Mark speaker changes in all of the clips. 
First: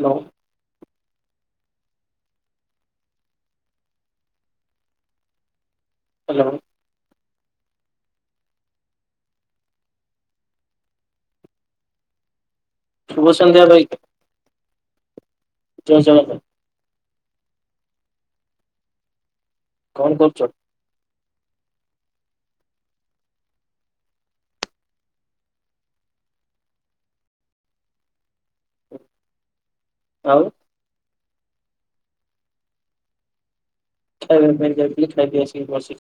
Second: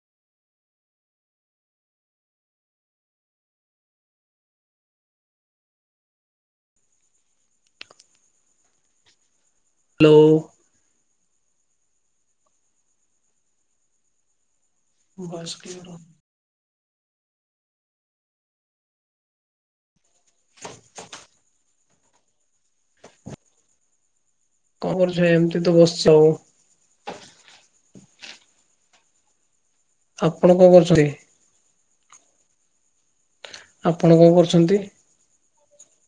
Speaker 1: Hello. Hello.
Speaker 2: Hello.
Speaker 1: ଶୁଭସନ୍ଧ୍ୟ ଭାଇ।
Speaker 2: Bus କି କର
Speaker 1: ଜୟ
Speaker 2: [unintelligible]
Speaker 1: ଜଗନ୍ନାଥ କଣ କରୁଛ?
Speaker 2: [unintelligible] କଣ କରୁଛ ଭାଈ ଏମିତି ତ ବସିଛି ଆଉ।
Speaker 1: ଆଉ
Speaker 2: ଆପଣ କଣ କରୁଛନ୍ତି? ଆପଣ କଣ
Speaker 1: ଖାଇବା ପାଇଁ
Speaker 2: କରୁଛନ୍ତି?
Speaker 1: ଯାଇଥିଲି ଖାଇକି ଆସିକି ବସି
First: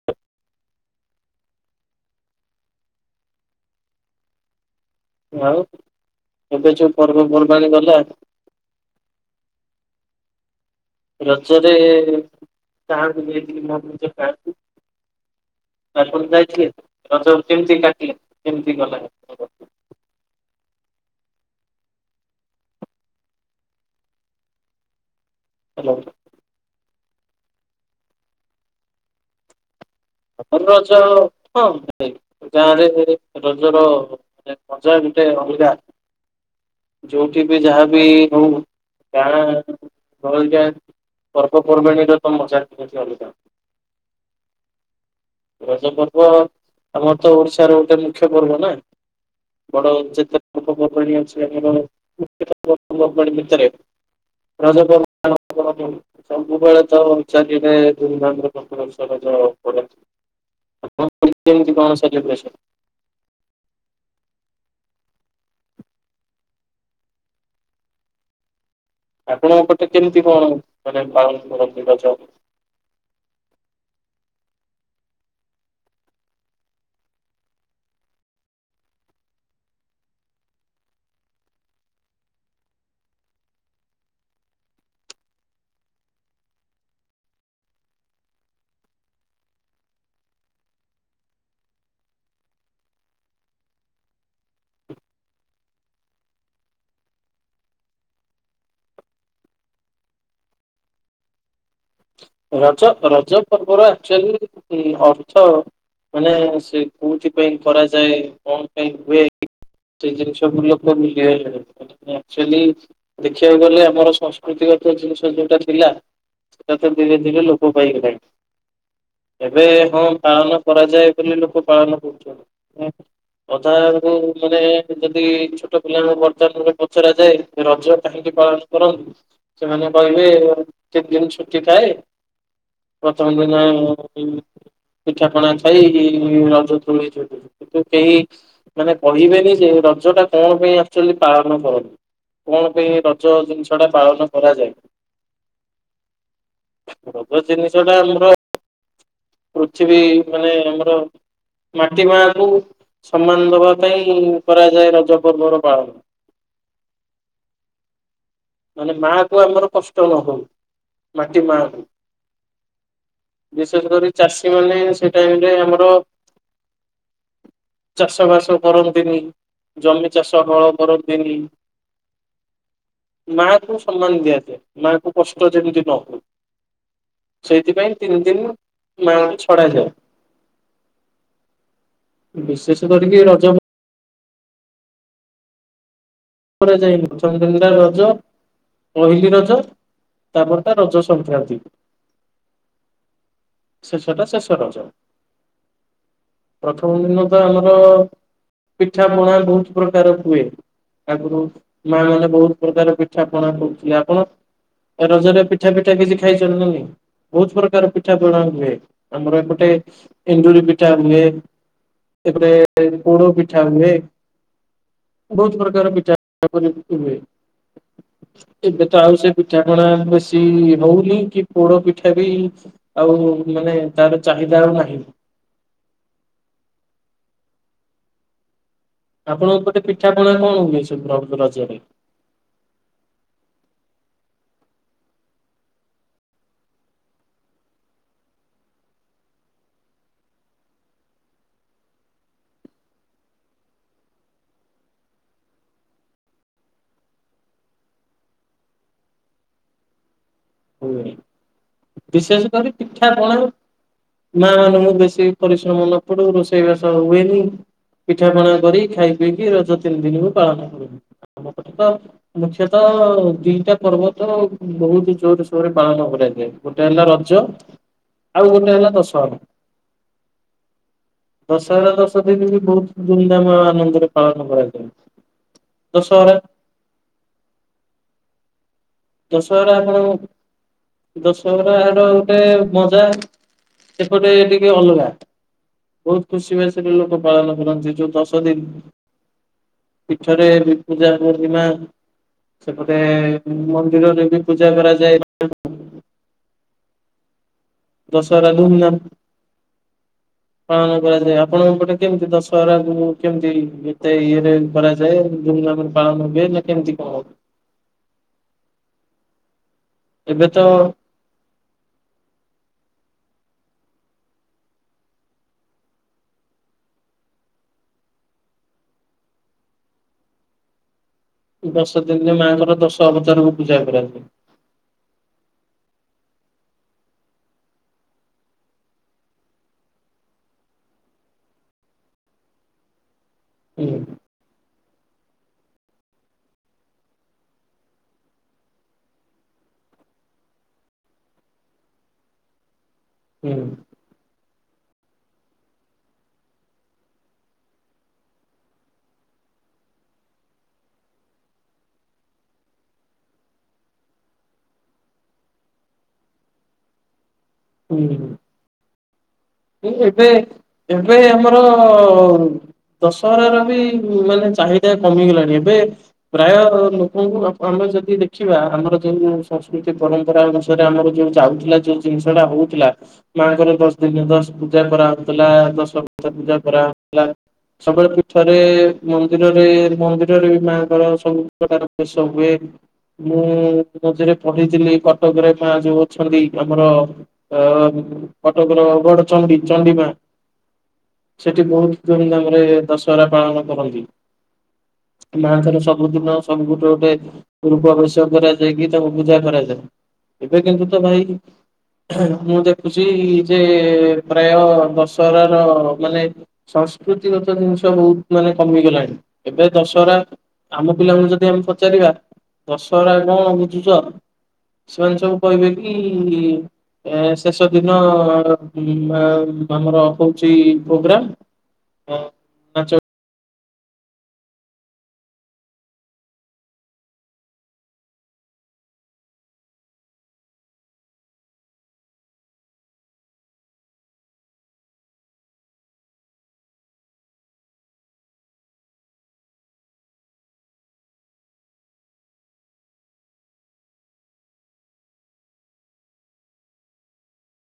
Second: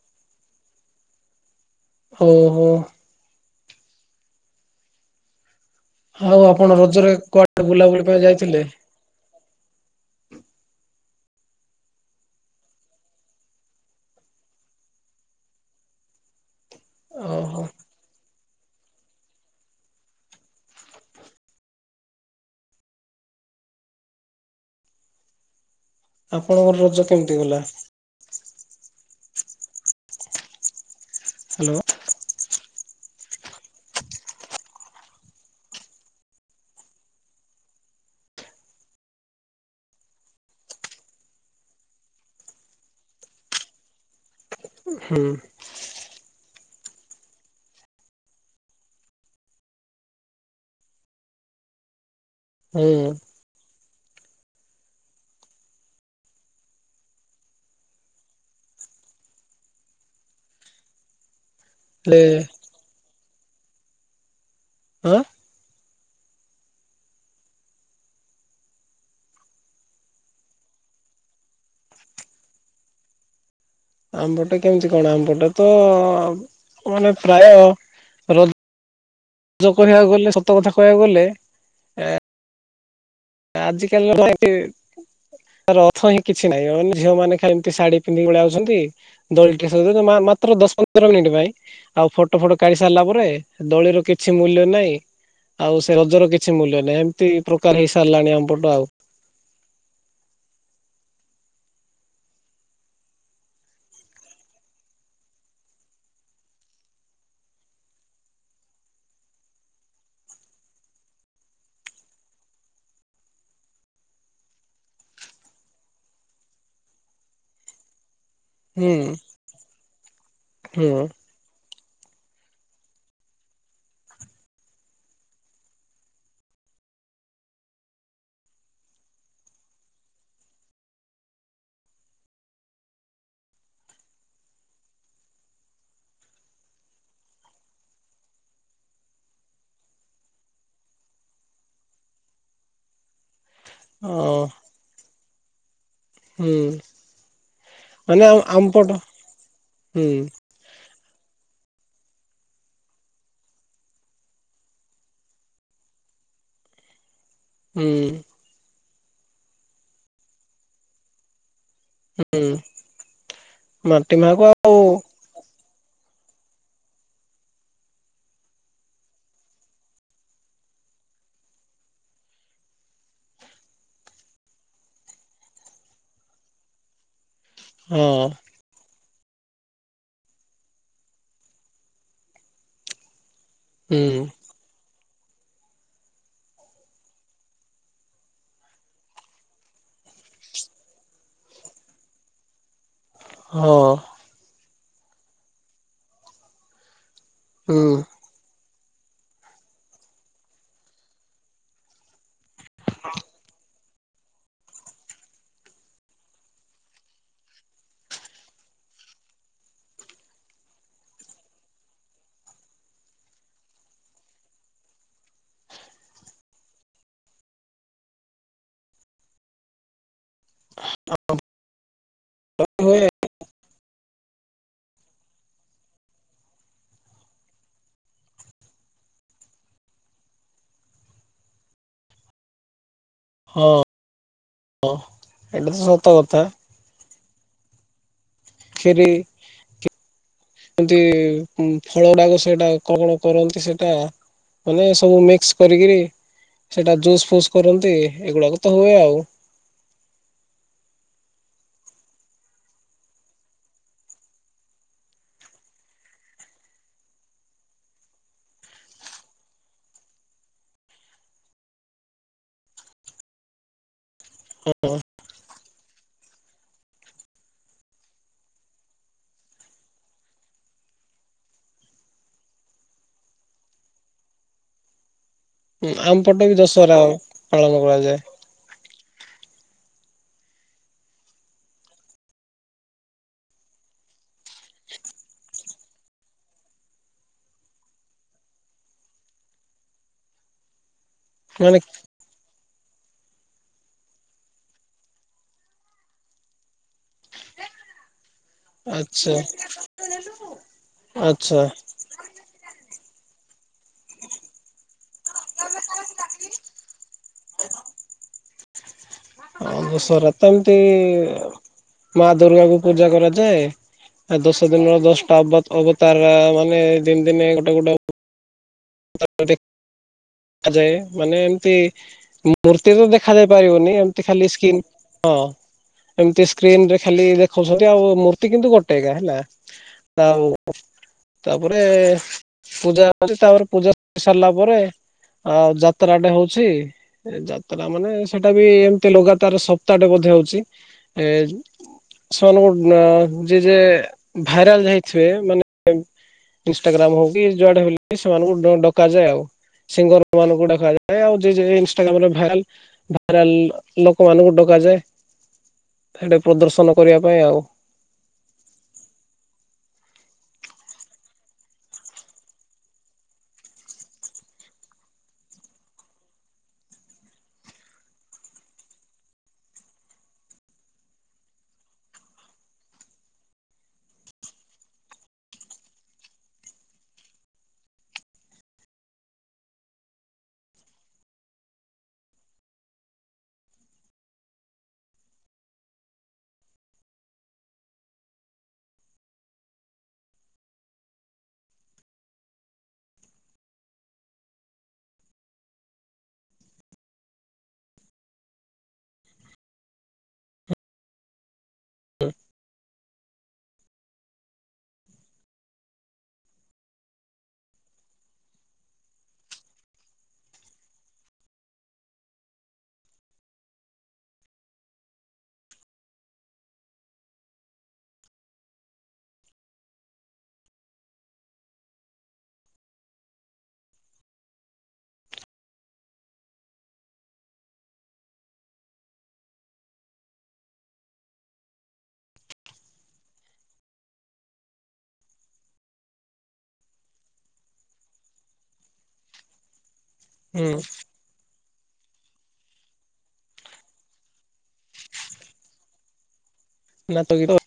Speaker 2: ହୋ ହୋ।
Speaker 1: ଆଉ
Speaker 2: ଆଉ
Speaker 1: ଏବେ
Speaker 2: ଆପଣ
Speaker 1: ଯୋଉ
Speaker 2: ରଜରେ କୁଆଡେ
Speaker 1: ପର୍ବପର୍ବାଣୀ ଗଲା
Speaker 2: ବୁଲାବୁଲି ପାଇଁ ଯାଇଥିଲେ?
Speaker 1: ରଜରେ ଗାଁ କୁ ଯାଇଥିଲି ମୋ ନିଜ ଗାଁକୁ ମାଲର୍ବଲ ଯାଇଥିଲେ ରଜ
Speaker 2: ଓହୋ
Speaker 1: କେମିତି କାଟିଲେ କେମତି ଗଲା? ହ୍ୟାଲୋ।
Speaker 2: ଆପଣଙ୍କର ରଜ କେମିତି ଗଲା?
Speaker 1: [unintelligible]
Speaker 2: ହ୍ୟାଲୋ
Speaker 1: ଗାଁରେ ରଜର ମଜା ଗୋଟେ ଅଲଗା। ଯୋଉଠି ବି ଯାହାବି ହଉ ଗାଁ ଭଲ ଟା [unintelligible] ପର୍ବପର୍ବାଣି ର ତ ମଜା ହିଁ କିଛି ଅଲଗା।
Speaker 2: ହୁଁ।
Speaker 1: ରଜ ପର୍ବ ଆମର ତ ଓଡିଶାର ଗୋଟେ ମୁଖ୍ୟ ପର୍ବ ନା ବଡ଼ ଚନିତ୍ନ୍ତାକ
Speaker 2: ହୁଁ
Speaker 1: [unintelligible] ରଜ ପର୍ବ [unintelligible] ସବୁବେଳେ ତ ଚାରିଆଡେ ଧୁମ୍ ଧାମ ରେ ପ୍ରତି ବର୍ଷ ରଜ
Speaker 2: ହେଲେ
Speaker 1: [unintelligible]
Speaker 2: ଆଁ।
Speaker 1: ଆପଣଙ୍କ ପଟେ କେମିତି କଣ ମାନେ ପାଳନ କରିନ୍ତି ରଜ?
Speaker 2: ଆମ ପଟେ କେମିତି କଣ ଆମ ପଟେ ତ ମାନେ ପ୍ରାୟ ରଜ ରଜ କହିବାକୁ ଗଲେ ସତ କଥା କହିବାକୁ ଗଲେ ଆଜି କାଲି [unintelligible] ତାର ଅର୍ଥ ହିଁ କିଛି ନାହିଁ ମାନେ ଝିଅ ମାନେ ଖାଲି ଏମିତି ଶାଢୀ ପିନ୍ଧିକି ପାଲେଇଆଉଛନ୍ତି ଦୋଳି ଟେ ସଜ ମାତ୍ର ଦଶ ପନ୍ଦର ମିନିଟ୍ ପାଇଁ ଆଉ ଫଟୋ ଫୋଟ କାଢି ସାରିଲା ପରେ ଦୋଳିର କିଛି ମୂଲ୍ୟ ନାହିଁ। ଆଉ ସେ ରଜର କିଛି ମୂଲ୍ୟ ନାହିଁ ଏମିତି ପ୍ରକାର ହେଇ ସାରିଲାଣି ଆମପଟ ଆଉ
Speaker 1: ରଜ ରଜ ପର୍ବର ଆଚୁଆଲି ଅର୍ଥ ମାନେ ସେ କୋଉଥି ପାଇଁ କରାଯାଏ କଣ ପାଇଁ ହୁଏ। ସେ ଜିନିଷ ଲୋକ ଭୁଲିଗଲେ। ଆକଚୁଆଲି ଦେଖିବାକୁ ଗଲେ ଆମର ସଂସ୍କୃତି ଗତ ଜିନିଷ ଯୋଉଟା ଥିଲା ସେଟା ଧୀରେ ଧୀରେ ଲୋପ ପାଇଗଲାଣି।
Speaker 2: ହୁଁ
Speaker 1: ଏବେ ହଁ ପାଳନ
Speaker 2: ହୁଁ।
Speaker 1: କରାଯାଏ ବୋଲି ଲୋକ ପାଳନ କରୁଛନ୍ତି। ଅଧାଙ୍କୁ ମାନେ ଯଦି ଛୋଟ ପିଲାଙ୍କୁ ବର୍ତ୍ତମାନ ପଚରା ଯାଏ ରଜ କାହିଁକି ପାଳନ କରନ୍ତୁ ସେମାନେ କହିବେ କେତେ ଦିନ ଛୁଟି ଥାଏ। ପ୍ରଥମ ଦିନ ପିଠାପଣା ଖାଇ ରଜ ଦୋଳି ଝୁଲି କିନ୍ତୁ କେହି ମାନେ କହିବେନି ଯେ ରଜ ଟା କଣ ପାଇଁ ଆକଚୁଆଲି ପାଳନ କରନ୍ତି। କଣ ପାଇଁ ରଜ ଜିନିଷ ଟା ପାଳନ
Speaker 2: ଓ
Speaker 1: କରାଯାଏ।
Speaker 2: ହୁଁ
Speaker 1: ରଜ ଜିନିଷ ଟା
Speaker 2: ମାନେ
Speaker 1: ଆମର
Speaker 2: ଆ ଆମପଟ
Speaker 1: ପୃଥିବୀ
Speaker 2: ହୁଁ
Speaker 1: ମାନେ ଆମର ମାଟି ମାଙ୍କୁ ସମ୍ମାନ ଦବା ପାଇଁ କରାଯାଏ ରଜ ପର୍ବ ର ପାଳନ।
Speaker 2: ହୁଁ।
Speaker 1: ମାନେ ମାକୁ ଆମର କଷ୍ଟ ନ ହଉ ମାଟି ମାକୁ।
Speaker 2: ହୁଁ।
Speaker 1: ବିଶେଷ କରି
Speaker 2: ମାଟି ମାହାକୁ
Speaker 1: ଚାଷୀ
Speaker 2: ଆଉ
Speaker 1: ମାନେ ସେ ଟାଇମରେ ଆମର ଚାଷ ବାସ କରନ୍ତିନି ଜମି ଚାଷ ହଳ କରନ୍ତିନି। ମା କୁ ସମ୍ମାନ ଦିଆଯାଏ। ମା କୁ କଷ୍ଟ ଯେମିତି ନ ହୁଏ। ସେଇଥିପାଇଁ
Speaker 2: ହଁ
Speaker 1: ତିନି ଦିନି ମାଙ୍କୁ ଛଡା ଯାଏ। ବିଶେଷ କରିକି ରଜ
Speaker 2: ହୁଁ।
Speaker 1: କରାଯାଏନି ପ୍ରଥମ ଦିନଟା ରଜ ପହିଲି ରଜ ତା ପରଟା ରଜ ସଂକ୍ରାନ୍ତି।
Speaker 2: ହଁ
Speaker 1: ଶେଷଟା ଶେଷ ରଜ। ପ୍ରଥମ ଦିନ ତ ଆମର
Speaker 2: ହୁଁ
Speaker 1: ପିଠା ପଣା ବହୁତ ପ୍ରକାର ହୁଏ। ଆଗରୁ ମା ମାନେ ବହୁତ ପ୍ରକାର ପିଠା ପଣା କରୁଥିଲେ। ଆପଣ ଏ ରଜରେ ପିଠା ପିଠା କିଛି ଖାଇଛନ୍ତିଁ ନା ନାହିଁ। ବହୁତ ପ୍ରକାର ପିଠା ପଣା ହୁଏ। ଆମର ଏପଟେ ଏଣ୍ଡୁରି ପିଠା ହୁଏ। ଏପଟେ ପୋଡପିଠା ହୁଏ। ବହୁତ ପ୍ରକାର ପିଠା ପ ହୁଏ। ଏବେ ତ ଆଉ ସେ ପିଠା ପଣା ବେଶୀ ହଉନି କି ପୋଡ ପିଠା ବି
Speaker 2: ହୁଏ
Speaker 1: ଆଉ ମାନେ ତାର ଚାହିଦା ଆଉ ନାହିଁ। ଆପଣଙ୍କ ଉପଟେ ପିଠା ପଣା କଣ ହୁଏ ସେ ରଜରେ।
Speaker 2: ହଁ ହଁ ଏଇଟା ତ ସତ କଥା। ଖିରି। ଏମତି ଫଳଡାକ ସେଟା କଣ କଣ କରନ୍ତି ସେଇଟା। ମାନେ ସବୁ ମିକ୍ସ କରିକିରି ସେଟା ଜୁସ୍ ଫୁସ୍ କରନ୍ତି। ଏଗୁଡାକ ତ ହୁଏ ଆଉ।
Speaker 1: ହୁଏ ବିଶେଷ କରି ପିଠା ପଣାରୁ ମା ମାନେଙ୍କୁ ବେଶୀ ପରିଶ୍ରମ ନ ପଡୁ ରୋଷେଇବାସ ହୁଏନି। ପିଠାପଣା କରି ଖାଇ ପିଇକି ରଜ ତିନି ଦିନକୁ ପାଳନ କରୁ। ଆମ ପଟେ ତ ମୁଖ୍ୟତଃ ଦିଟା ପର୍ବ ତ ବହୁତ ଜୋରେ ପାଳନ କରାଯାଏ। ଗୋଟେ ହେଲା ରଜ ଆଉ ଗୋଟେ ହେଲା ଦଶହରା। ଦଶହରା ଦଶ ଦିନ ବି ବହୁତ ଧୁମଧାମ ଆନନ୍ଦରେ ପାଳନ କରାଯାଏ।
Speaker 2: ହଁ
Speaker 1: ଦଶହରା
Speaker 2: ଆମପଟେ ବି ଦଶହରା ପାଳନ କରାଯାଏ।
Speaker 1: ଦଶହରା ଆପଣ ଦଶହରା ର ଗୋଟେ ମଜା ସେପଟେ ଟିକେ ଅଲଗା। ବହୁତ ଖୁସି ଭାସିରେ ଲୋକ ପାଳନ କରନ୍ତି। ଯୋଉ ଦଶ ଦିନ। ପିଠରେ ପୂଜା ପୂର୍ଣ୍ଣିମା
Speaker 2: ମାନେ
Speaker 1: ସେପଟେ ମନ୍ଦିରରେ ବି ପୂଜା କରାଯାଏ। ଦଶହରା ଧୂମଧାମ
Speaker 2: ଆଚ୍ଛା
Speaker 1: ପାଳନ କରାଯାଏ।
Speaker 2: ଆଚ୍ଛା।
Speaker 1: ଆପଣଙ୍କ ଗୋଟେ କେମତି ଦଶହରା ଯ କେମିତି ଏତେ ଇଏରେ କରାଯାଏ। ଯାଏ ଧୂମଧାମ ରେ ପାଳନ ହୁଏ। ନା କେମିତି କଣ?
Speaker 2: [inaudible] ଆ ଦଶହରା ତ ଏମିତି ମା ଦୁର୍ଗା କୁ ପୂଜା କରାଯାଏ। ଆ ଦଶ ଦିନର ଦଶଟା ଅ ଅବତାର ମାନେ ଦିନ ଦିନେ ଗୋଟେ ଗୋଟେ [unintelligible] ଦେଖାଯାଏ ମାନେ ଏମତି
Speaker 1: ଦଶ ଦିନରେ ମାଆଙ୍କର
Speaker 2: ମୂର୍ତ୍ତି
Speaker 1: ଦଶ
Speaker 2: ତ ଦେଖାଯାଇ
Speaker 1: ଅବତାରକୁ ପୂଜା
Speaker 2: ପାରିବନି
Speaker 1: କରାଯାଏ।
Speaker 2: ଏମତି ଖାଲି ସ୍କିନ୍ ହଁ ଏମିତି ସ୍କ୍ରିନ ରେ ଖାଲି ଦେଖାଉଛନ୍ତି। ଆଉ ମୂର୍ତ୍ତି କିନ୍ତୁ ଗୋଟେ ଏକା ହେଲା। ହଉ। ତାପରେ ପୂଜା ଅଛି। ତାପରେ ପୂଜା
Speaker 1: ହୁଁ
Speaker 2: ସରିଲା ପରେ ଯାତ୍ରାଟେ ହଉଚି। ଯାତ୍ରା ମାନେ, ସେଟା ବି ଏମ୍ତି ଲଗାତାରେ ସପ୍ତାଟେ ବଧେ ହଉଚି। ଯେ
Speaker 1: ହୁଁ
Speaker 2: ଭାଇରାଲ୍ ହେଇ--ବେ ମାନେ ଇନଷ୍ଟଟାଗ୍ରାମ୍ ହଉ କିି ଯୁଆଡ଼େ ହେ ସେମାନଙ୍କୁ ଡ଼କାଯାଏ ଆଉ। ସିଙ୍ଗର୍ ମାନଙ୍କୁ ଡ଼କାଯାଏ, ଆଉ ଇଷ୍ଟାଗ୍ରାମ୍ ରେ ଭାରରାଲ୍ ଭଇରାଲ୍ ଲୋକମାନାନଙ୍କୁ ଡ଼କାଯାଏ, ପ୍ରଦର୍ଶନ କରିବା ପାଇଁ ଆଉ।
Speaker 1: [inaudible] ଏବେ ଆମ୍ର ଦଶହରାର ବି ମାନେ ଚାହିଦା କମିଗଲାଣି। ଏବେ ପ୍ରାୟ ଲୋକଙ୍କୁ ଆମେ ଯଦି ଦେଖିବା, ଆମର ଉ ସଂସ୍କୃତି ପରମ୍ପରା ଆମର ଯଉ ଯାଉଥିଲା, ଯଉ ଜିନିଷ୍ ଟା ହଉଥିଲା। ମାଙ୍କର ପୂଜା କରା ହଉଥିଲା, କରା ହଉ--ଲା। ସବୁ--ଳେ ପୀଠରେ ମନ୍ଦିରରେ, ମନ୍ଦିରରେ ବି ମାଆଙ୍କର ସବୁ ପ୍ରକାର ବେଶ ହୁଏ। ମୁଁ ମଝିରେ ପ--ଥିଲି କଟକରେ ମା ଯଉ ଅଛନ୍ତି ଆମର। କଟକର ଚଣ୍ଡୀ ଚଣ୍ଡିୀମା ସେଠି ବହୁତ୍ ଧୁମ୍ଧାମ୍ ରେ ଦଶହରା ପାଳନ କରନ୍ତି। ମା‌'ଙ୍କର ସବୁଦିନ ସବୁ ଟେ କରାଯାଇକି ତାକୁ ପୂଜା କରାଯାଏ। ଏବେ କିନ୍ତୁ ତ ଭାଇ ମୁଁ ଦେଖୁଚି ଯେ, ପ୍ରାୟ ଦଶହରା ମାନେ ସଂସ୍କୃତି ଗତ ନ୍‌ଷ ବହୁତ୍ ମାନେ କମିଗଲାଣି, ଏବେ ଦଶ--ରା ଆମ ପିଲା ଯଦି ଆମେ ପଚାରିବା ଦଶହରା କ'ଣ ବୁଝୁଚ? ସେମାନେ ସବୁ କହିବେ କି, ଶେଷ ଦିନ ଆମର ହଉଚି ପ୍ରୋଗ୍ରାମ୍
Speaker 2: [inaudible] [inaudible]